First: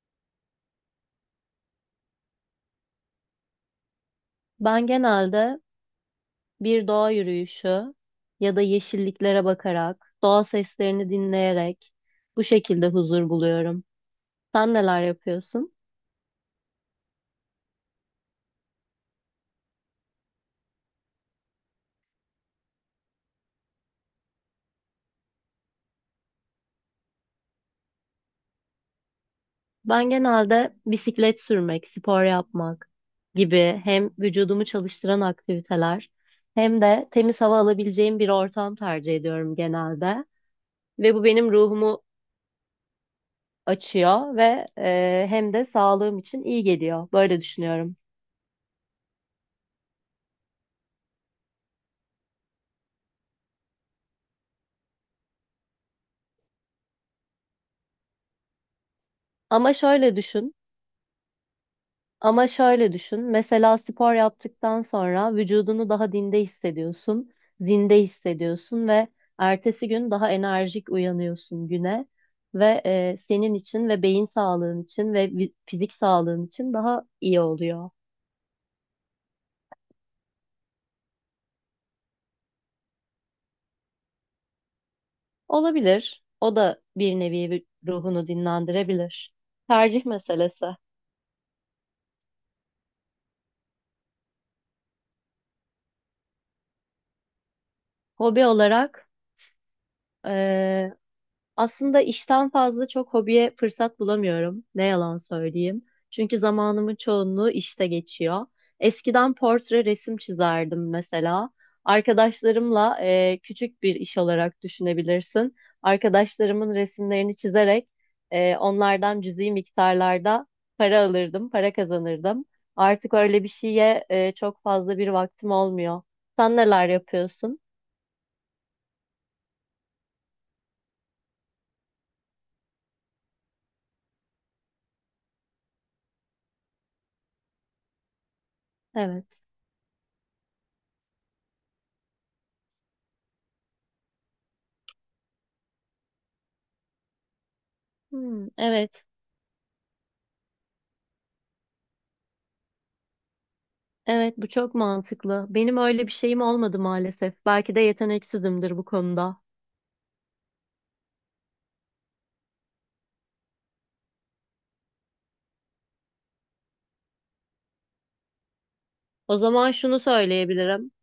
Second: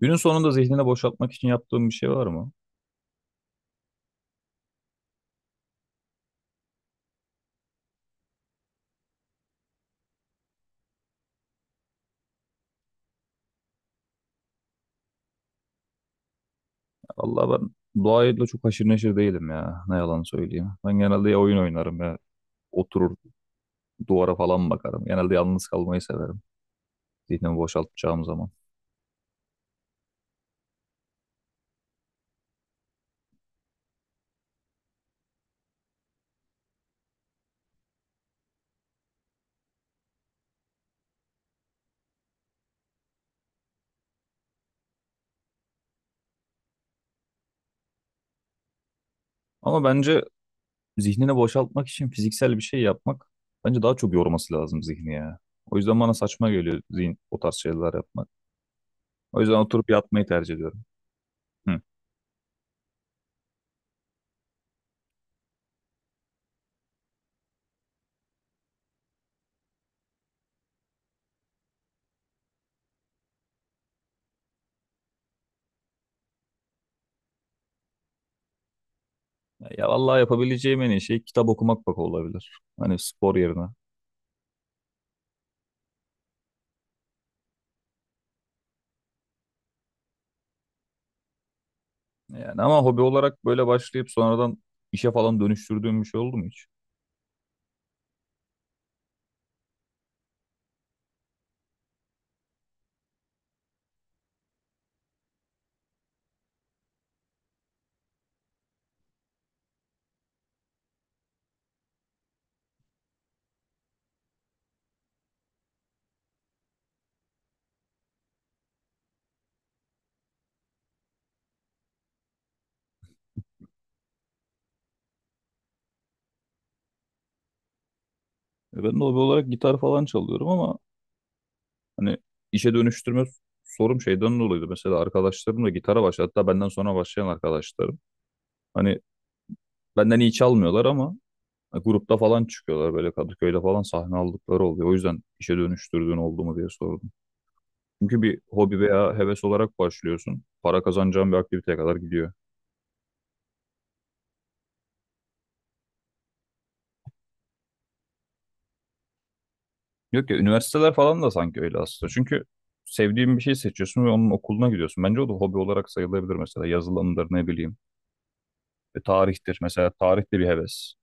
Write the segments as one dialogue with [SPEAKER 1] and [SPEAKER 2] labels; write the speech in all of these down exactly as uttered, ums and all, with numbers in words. [SPEAKER 1] Günün sonunda zihnini boşaltmak için yaptığım bir şey var mı?
[SPEAKER 2] Ben genelde bir doğa yürüyüşü ya da yeşilliklere bakarak, doğa seslerini dinleyerek bu şekilde huzur buluyorum. Sen neler yapıyorsun?
[SPEAKER 1] Allah ben doğayla çok haşır neşir değilim ya. Ne yalan söyleyeyim. Ben genelde ya oyun oynarım ya oturur duvara falan bakarım. Genelde yalnız kalmayı severim zihnimi boşaltacağım zaman.
[SPEAKER 2] Ben genelde bisiklet sürmek, spor yapmak gibi hem vücudumu çalıştıran aktiviteler hem de temiz hava alabileceğim bir ortam tercih ediyorum genelde. Ve bu benim ruhumu açıyor ve eee, hem de sağlığım için iyi geliyor. Böyle düşünüyorum.
[SPEAKER 1] Ama bence zihnini boşaltmak için fiziksel bir şey yapmak bence daha çok yorması lazım zihni ya. O yüzden bana saçma geliyor zihin o tarz şeyler yapmak. O yüzden
[SPEAKER 2] Ama
[SPEAKER 1] oturup
[SPEAKER 2] şöyle
[SPEAKER 1] yatmayı tercih
[SPEAKER 2] düşün.
[SPEAKER 1] ediyorum. Hı.
[SPEAKER 2] Ama şöyle düşün. Mesela spor yaptıktan sonra vücudunu daha dinde hissediyorsun, zinde hissediyorsun ve ertesi gün daha enerjik uyanıyorsun güne ve e, senin için ve beyin sağlığın için ve vi- fizik sağlığın için daha iyi oluyor.
[SPEAKER 1] Ya vallahi yapabileceğim en iyi şey kitap okumak bak olabilir. Hani spor yerine.
[SPEAKER 2] Olabilir. O da bir nevi vü- ruhunu dinlendirebilir. Tercih meselesi.
[SPEAKER 1] Yani ama hobi olarak böyle başlayıp sonradan işe falan dönüştürdüğüm bir şey oldu mu hiç?
[SPEAKER 2] Hobi olarak aslında işten fazla çok hobiye fırsat bulamıyorum. Ne yalan söyleyeyim. Çünkü zamanımın çoğunluğu işte geçiyor. Eskiden portre resim çizerdim mesela. Arkadaşlarımla e, küçük bir iş olarak düşünebilirsin. Arkadaşlarımın resimlerini çizerek e, onlardan cüzi miktarlarda para alırdım, para kazanırdım. Artık öyle bir şeye e, çok fazla bir vaktim olmuyor. Sen neler yapıyorsun?
[SPEAKER 1] E ben de hobi olarak gitar falan çalıyorum ama hani işe dönüştürme sorum şeyden dolayıydı. Mesela arkadaşlarım da gitara başladı. Hatta benden sonra başlayan arkadaşlarım. Hani
[SPEAKER 2] Evet.
[SPEAKER 1] benden iyi çalmıyorlar ama grupta falan çıkıyorlar, böyle Kadıköy'de falan sahne aldıkları oluyor. O yüzden işe dönüştürdüğün oldu mu diye sordum. Çünkü bir
[SPEAKER 2] Hmm,
[SPEAKER 1] hobi
[SPEAKER 2] evet.
[SPEAKER 1] veya heves olarak başlıyorsun. Para kazanacağın bir aktiviteye kadar gidiyor.
[SPEAKER 2] Evet, bu çok mantıklı. Benim öyle bir şeyim olmadı maalesef. Belki de yeteneksizimdir bu konuda.
[SPEAKER 1] Yok ya, üniversiteler falan da sanki öyle aslında. Çünkü sevdiğin bir şey seçiyorsun ve onun okuluna gidiyorsun. Bence o da hobi olarak sayılabilir, mesela yazılımdır ne bileyim. E,
[SPEAKER 2] O
[SPEAKER 1] tarihtir
[SPEAKER 2] zaman
[SPEAKER 1] mesela,
[SPEAKER 2] şunu
[SPEAKER 1] tarih de bir
[SPEAKER 2] söyleyebilirim.
[SPEAKER 1] heves.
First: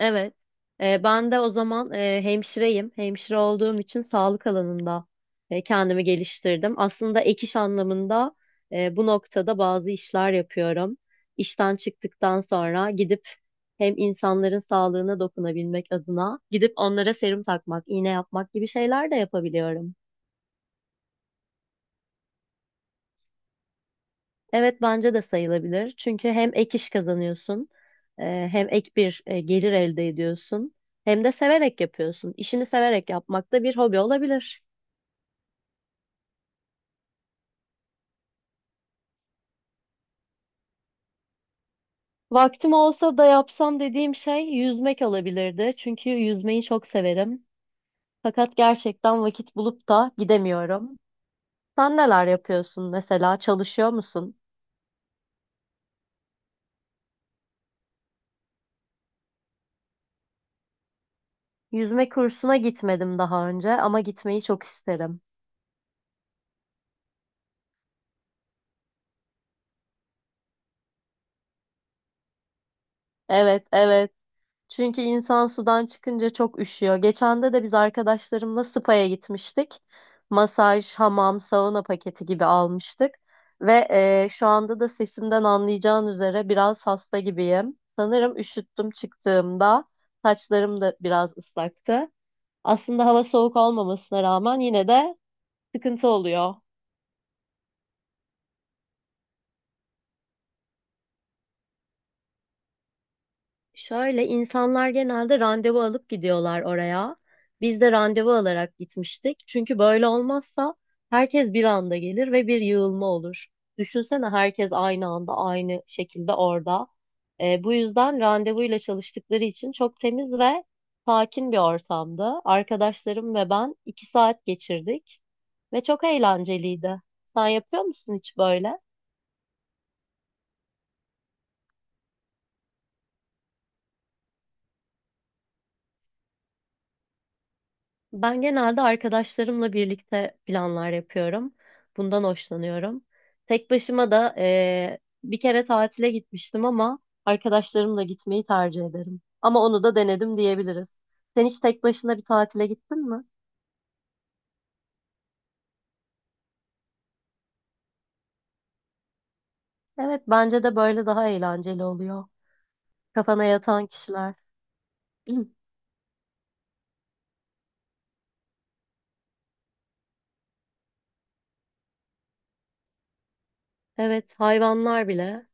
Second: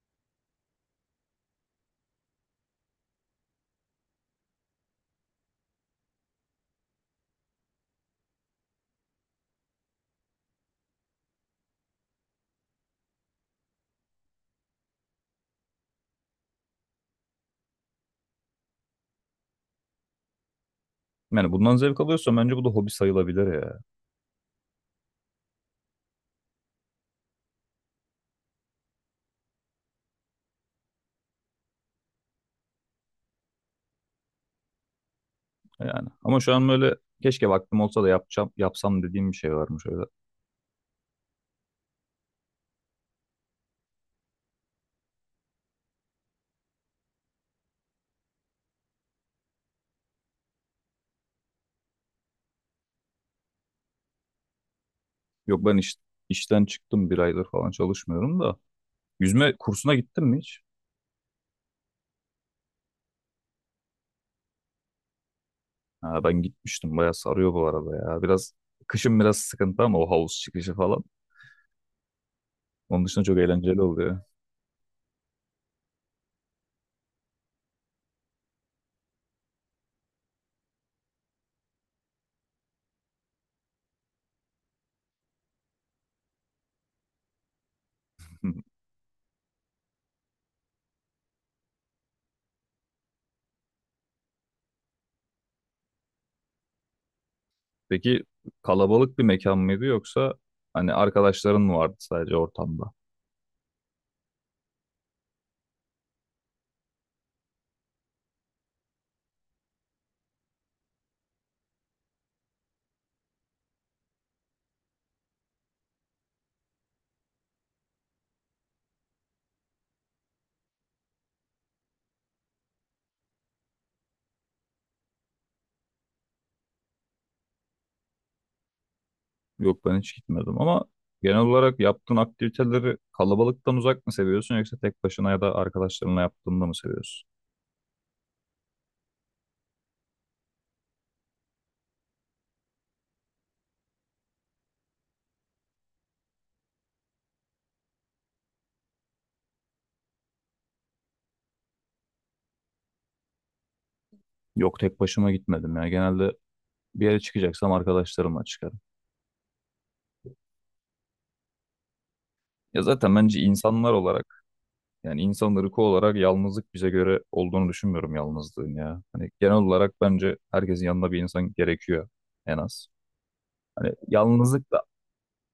[SPEAKER 2] Evet, e, ben de o zaman e, hemşireyim. Hemşire olduğum için sağlık alanında e, kendimi geliştirdim. Aslında ek iş anlamında e, bu noktada bazı işler yapıyorum. İşten çıktıktan sonra gidip hem insanların sağlığına dokunabilmek adına gidip onlara serum takmak, iğne yapmak gibi şeyler de yapabiliyorum.
[SPEAKER 1] Yani bundan zevk alıyorsan bence bu da hobi sayılabilir ya.
[SPEAKER 2] Evet bence de sayılabilir. Çünkü hem ek iş kazanıyorsun, e, hem ek bir e, gelir elde ediyorsun, hem de severek yapıyorsun. İşini severek yapmak da bir hobi olabilir.
[SPEAKER 1] Yani ama şu an böyle keşke vaktim olsa da yapacağım yapsam dediğim bir şey varmış öyle.
[SPEAKER 2] Vaktim olsa da yapsam dediğim şey yüzmek olabilirdi. Çünkü yüzmeyi çok severim. Fakat gerçekten vakit bulup da gidemiyorum. Sen neler yapıyorsun mesela? Çalışıyor musun?
[SPEAKER 1] Yok ben iş, işten çıktım, bir aydır falan çalışmıyorum da. Yüzme kursuna gittin mi hiç?
[SPEAKER 2] Yüzme kursuna gitmedim daha önce ama gitmeyi çok isterim.
[SPEAKER 1] Ha, ben gitmiştim, bayağı sarıyor bu arada ya. Biraz kışın biraz sıkıntı, ama o havuz çıkışı falan. Onun dışında çok
[SPEAKER 2] Evet,
[SPEAKER 1] eğlenceli
[SPEAKER 2] evet.
[SPEAKER 1] oluyor.
[SPEAKER 2] Çünkü insan sudan çıkınca çok üşüyor. Geçen de de biz arkadaşlarımla spa'ya gitmiştik. Masaj, hamam, sauna paketi gibi almıştık. Ve eee, şu anda da sesimden anlayacağın üzere biraz hasta gibiyim. Sanırım üşüttüm çıktığımda. Saçlarım da biraz ıslaktı. Aslında hava soğuk olmamasına rağmen yine de sıkıntı oluyor.
[SPEAKER 1] Peki kalabalık bir mekan mıydı, yoksa hani arkadaşların mı vardı sadece ortamda?
[SPEAKER 2] Şöyle insanlar genelde randevu alıp gidiyorlar oraya. Biz de randevu alarak gitmiştik. Çünkü böyle olmazsa herkes bir anda gelir ve bir yığılma olur. Düşünsene herkes aynı anda aynı şekilde orada. Ee, bu yüzden randevuyla çalıştıkları için çok temiz ve sakin bir ortamdı. Arkadaşlarım ve ben iki saat geçirdik ve çok eğlenceliydi. Sen yapıyor musun hiç böyle?
[SPEAKER 1] Yok ben hiç gitmedim ama genel olarak yaptığın aktiviteleri kalabalıktan uzak mı seviyorsun, yoksa tek başına ya da arkadaşlarınla yaptığında mı seviyorsun?
[SPEAKER 2] Ben genelde arkadaşlarımla birlikte planlar yapıyorum. Bundan hoşlanıyorum. Tek başıma da eee, bir kere tatile gitmiştim ama arkadaşlarımla gitmeyi tercih ederim. Ama onu da denedim diyebiliriz. Sen hiç tek başına bir tatile gittin mi?
[SPEAKER 1] Yok, tek başıma gitmedim ya. Genelde bir yere çıkacaksam arkadaşlarımla çıkarım.
[SPEAKER 2] Evet, bence de böyle daha eğlenceli oluyor.
[SPEAKER 1] Ya zaten bence
[SPEAKER 2] Kafana yatan
[SPEAKER 1] insanlar
[SPEAKER 2] kişiler.
[SPEAKER 1] olarak, yani insan ırkı olarak yalnızlık bize göre olduğunu düşünmüyorum yalnızlığın ya. Hani genel olarak bence herkesin yanında bir insan gerekiyor en az. Hani
[SPEAKER 2] Evet,
[SPEAKER 1] yalnızlık da.
[SPEAKER 2] hayvanlar bile.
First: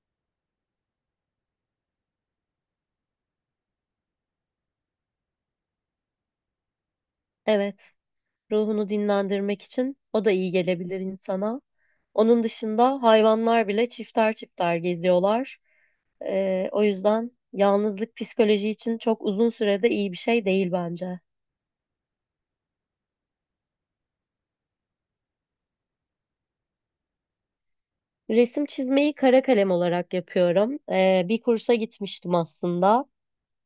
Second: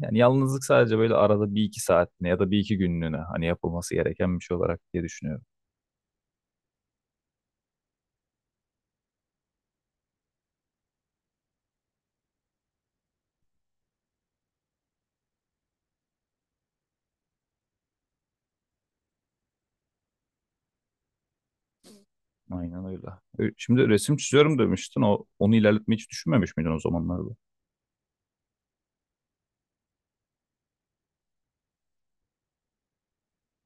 [SPEAKER 1] Yani yalnızlık sadece böyle arada bir iki saatine ya da bir iki günlüğüne hani yapılması gereken bir şey olarak diye düşünüyorum.
[SPEAKER 2] Evet, ruhunu dinlendirmek için o da iyi gelebilir insana. Onun dışında hayvanlar bile çifter çifter geziyorlar. Ee, o yüzden yalnızlık psikoloji için çok uzun sürede iyi bir şey değil bence.
[SPEAKER 1] Aynen öyle. Ö- Şimdi resim çiziyorum demiştin. O, onu ilerletmeyi hiç düşünmemiş miydin o zamanlarda?
[SPEAKER 2] Resim çizmeyi kara kalem olarak yapıyorum. Ee, bir kursa gitmiştim aslında.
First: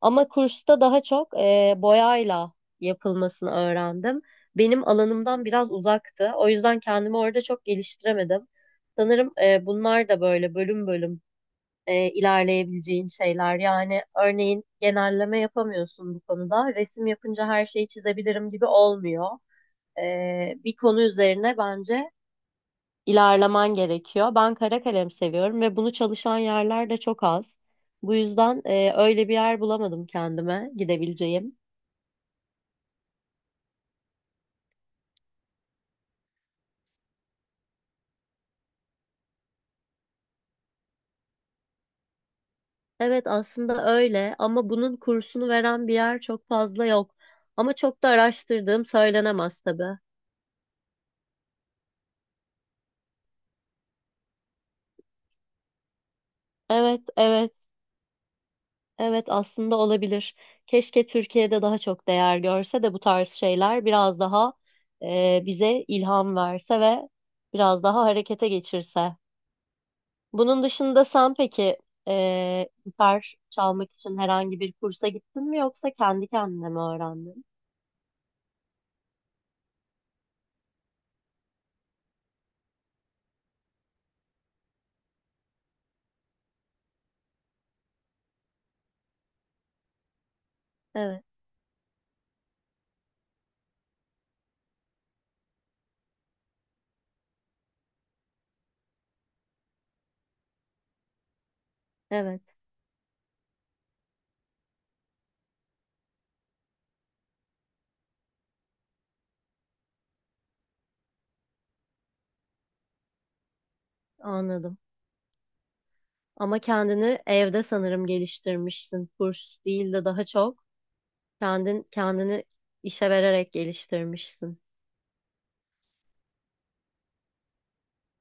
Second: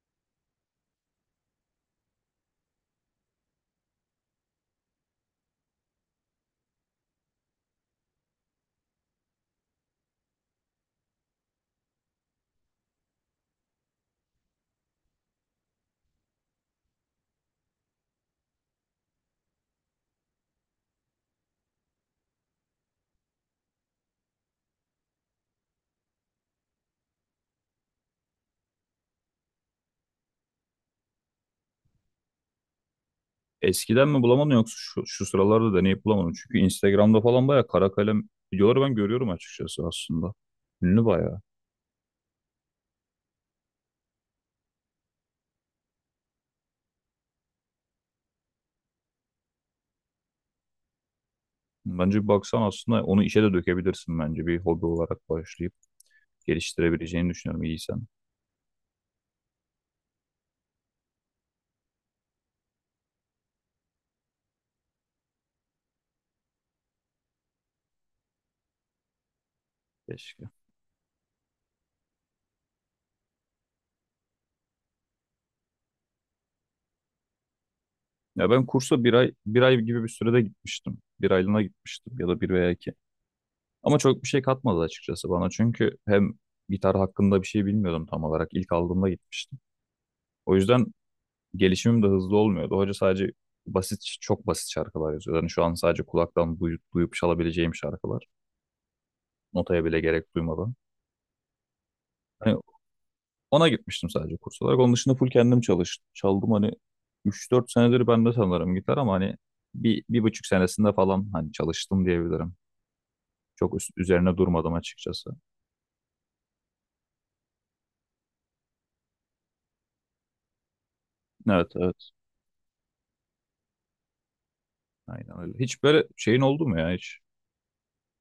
[SPEAKER 2] Ama kursta daha çok e, boyayla yapılmasını öğrendim. Benim alanımdan biraz uzaktı. O yüzden kendimi orada çok geliştiremedim. Sanırım e, bunlar da böyle bölüm bölüm e, ilerleyebileceğin şeyler. Yani örneğin genelleme yapamıyorsun bu konuda. Resim yapınca her şeyi çizebilirim gibi olmuyor. E, bir konu üzerine bence ilerlemen gerekiyor. Ben kara kalem seviyorum ve bunu çalışan yerler de çok az. Bu yüzden e, öyle bir yer bulamadım kendime gidebileceğim.
[SPEAKER 1] Eskiden mi bulamadın, yoksa şu, şu sıralarda deneyip bulamadın? Çünkü Instagram'da falan bayağı kara kalem videoları ben görüyorum açıkçası aslında. Ünlü bayağı.
[SPEAKER 2] Evet aslında öyle ama bunun kursunu veren bir yer çok fazla yok. Ama çok da araştırdığım söylenemez tabii.
[SPEAKER 1] Bence bir baksan aslında onu işe de dökebilirsin bence. Bir hobi olarak başlayıp
[SPEAKER 2] Evet,
[SPEAKER 1] geliştirebileceğini
[SPEAKER 2] evet.
[SPEAKER 1] düşünüyorum iyiysen.
[SPEAKER 2] Evet aslında olabilir. Keşke Türkiye'de daha çok değer görse de bu tarz şeyler biraz daha e, bize ilham verse ve biraz daha harekete geçirse.
[SPEAKER 1] Keşke.
[SPEAKER 2] Bunun dışında sen peki e, gitar çalmak için herhangi bir kursa gittin mi yoksa kendi kendine mi öğrendin?
[SPEAKER 1] Ya ben kursa bir ay bir ay gibi bir sürede gitmiştim. Bir aylığına gitmiştim, ya da bir veya iki. Ama çok bir şey katmadı açıkçası bana. Çünkü hem gitar hakkında bir şey bilmiyordum tam olarak. İlk aldığımda gitmiştim. O yüzden
[SPEAKER 2] Evet,
[SPEAKER 1] gelişimim de hızlı olmuyordu. Hoca sadece basit, çok basit şarkılar yazıyor. Yani şu an sadece kulaktan duyup, duyup çalabileceğim şarkılar. Notaya bile gerek duymadan.
[SPEAKER 2] evet,
[SPEAKER 1] Hani ona gitmiştim sadece kurs olarak. Onun dışında full kendim çalıştım. Çaldım, hani üç dört senedir bende sanırım gitar, ama hani bir, bir buçuk senesinde falan hani çalıştım diyebilirim. Çok üst- üzerine durmadım
[SPEAKER 2] anladım.
[SPEAKER 1] açıkçası.
[SPEAKER 2] Ama kendini evde sanırım geliştirmişsin. Kurs değil de daha çok
[SPEAKER 1] Evet
[SPEAKER 2] kendin
[SPEAKER 1] evet.
[SPEAKER 2] kendini işe vererek geliştirmişsin.
[SPEAKER 1] Aynen öyle. Hiç böyle şeyin oldu mu ya hiç?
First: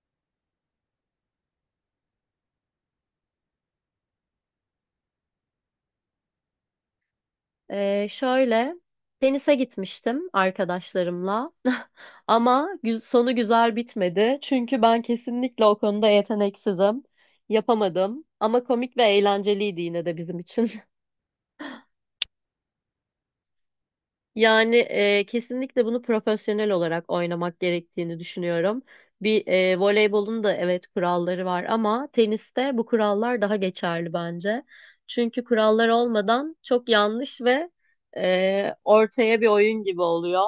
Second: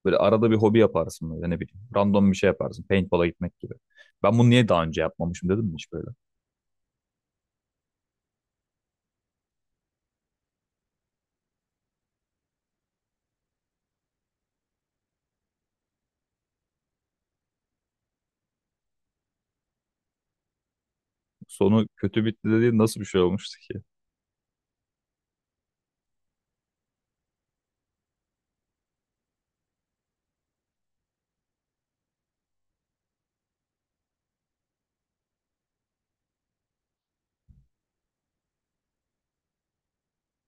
[SPEAKER 1] Böyle arada bir hobi yaparsın, böyle ne bileyim. Random bir şey yaparsın. Paintball'a gitmek gibi. Ben bunu niye daha önce yapmamışım dedim mi hiç böyle?
[SPEAKER 2] Ee, şöyle tenise gitmiştim arkadaşlarımla ama gü- sonu güzel bitmedi çünkü ben kesinlikle o konuda yeteneksizim, yapamadım, ama komik ve eğlenceliydi yine de bizim için.
[SPEAKER 1] Sonu kötü bitti dediğin nasıl bir şey olmuştu ki?
[SPEAKER 2] Yani e, kesinlikle bunu profesyonel olarak oynamak gerektiğini düşünüyorum. Bir e, voleybolun da evet kuralları var ama teniste bu kurallar daha geçerli bence. Çünkü kurallar olmadan çok yanlış ve e, ortaya bir oyun gibi oluyor.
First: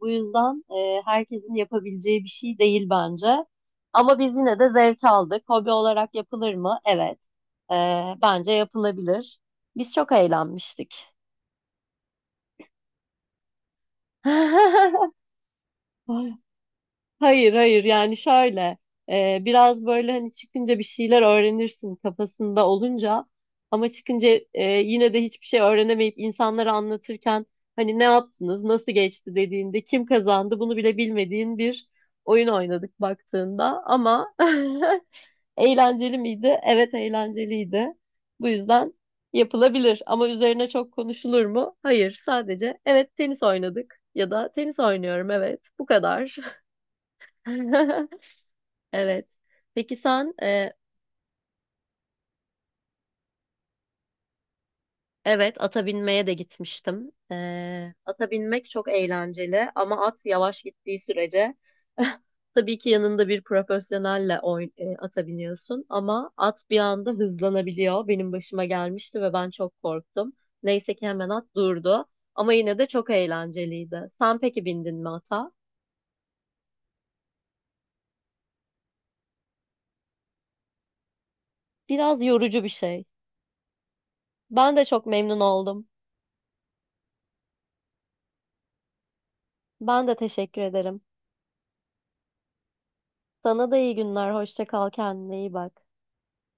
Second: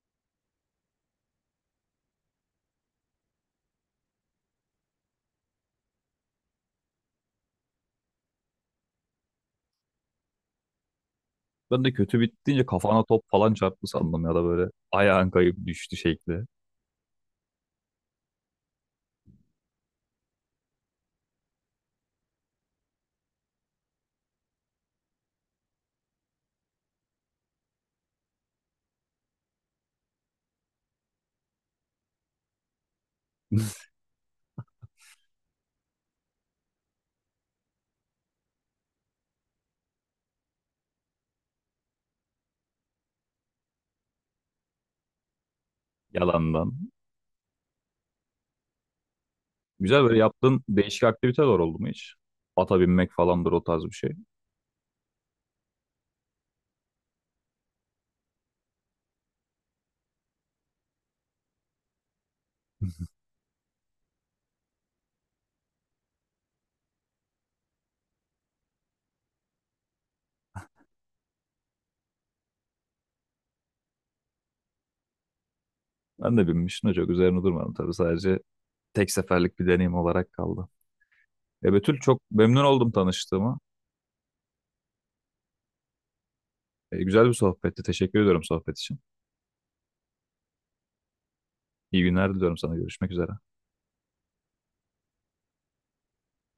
[SPEAKER 2] Bu yüzden e, herkesin yapabileceği bir şey değil bence. Ama biz yine de zevk aldık. Hobi olarak yapılır mı? Evet. E, Bence yapılabilir. Biz çok eğlenmiştik.
[SPEAKER 1] Ben de kötü bitti deyince kafana top falan çarptı sandım, ya da böyle ayağın kayıp düştü şekli.
[SPEAKER 2] Hayır, hayır, yani şöyle e, biraz böyle hani çıkınca bir şeyler öğrenirsin kafasında olunca ama çıkınca e, yine de hiçbir şey öğrenemeyip insanlara anlatırken hani ne yaptınız, nasıl geçti dediğinde kim kazandı bunu bile bilmediğin bir oyun oynadık baktığında ama eğlenceli miydi? Evet, eğlenceliydi. Bu yüzden yapılabilir ama üzerine çok konuşulur mu? Hayır, sadece evet, tenis oynadık ya da tenis oynuyorum, evet, bu kadar.
[SPEAKER 1] Yalandan.
[SPEAKER 2] Evet. Peki
[SPEAKER 1] Güzel böyle
[SPEAKER 2] sen
[SPEAKER 1] yaptığın
[SPEAKER 2] e,
[SPEAKER 1] değişik aktiviteler oldu mu hiç? Ata binmek falandır o tarz bir şey.
[SPEAKER 2] evet, ata binmeye de gitmiştim. E, ata binmek çok eğlenceli ama at yavaş gittiği sürece tabii ki yanında bir profesyonelle oyn e, ata biniyorsun ama at bir anda hızlanabiliyor. Benim başıma gelmişti ve ben çok korktum. Neyse ki hemen at durdu ama yine de çok eğlenceliydi. Sen peki bindin mi ata?
[SPEAKER 1] Ben de binmiştim de çok üzerine durmadım tabii, sadece tek seferlik bir deneyim olarak kaldı. E, Betül çok
[SPEAKER 2] Biraz
[SPEAKER 1] memnun
[SPEAKER 2] yorucu bir
[SPEAKER 1] oldum
[SPEAKER 2] şey.
[SPEAKER 1] tanıştığıma.
[SPEAKER 2] Ben de çok memnun oldum.
[SPEAKER 1] E, güzel bir sohbetti. Teşekkür ediyorum sohbet için.
[SPEAKER 2] Ben de teşekkür ederim.
[SPEAKER 1] İyi günler diliyorum sana. Görüşmek üzere.
[SPEAKER 2] Sana da iyi günler. Hoşça kal. Kendine iyi bak.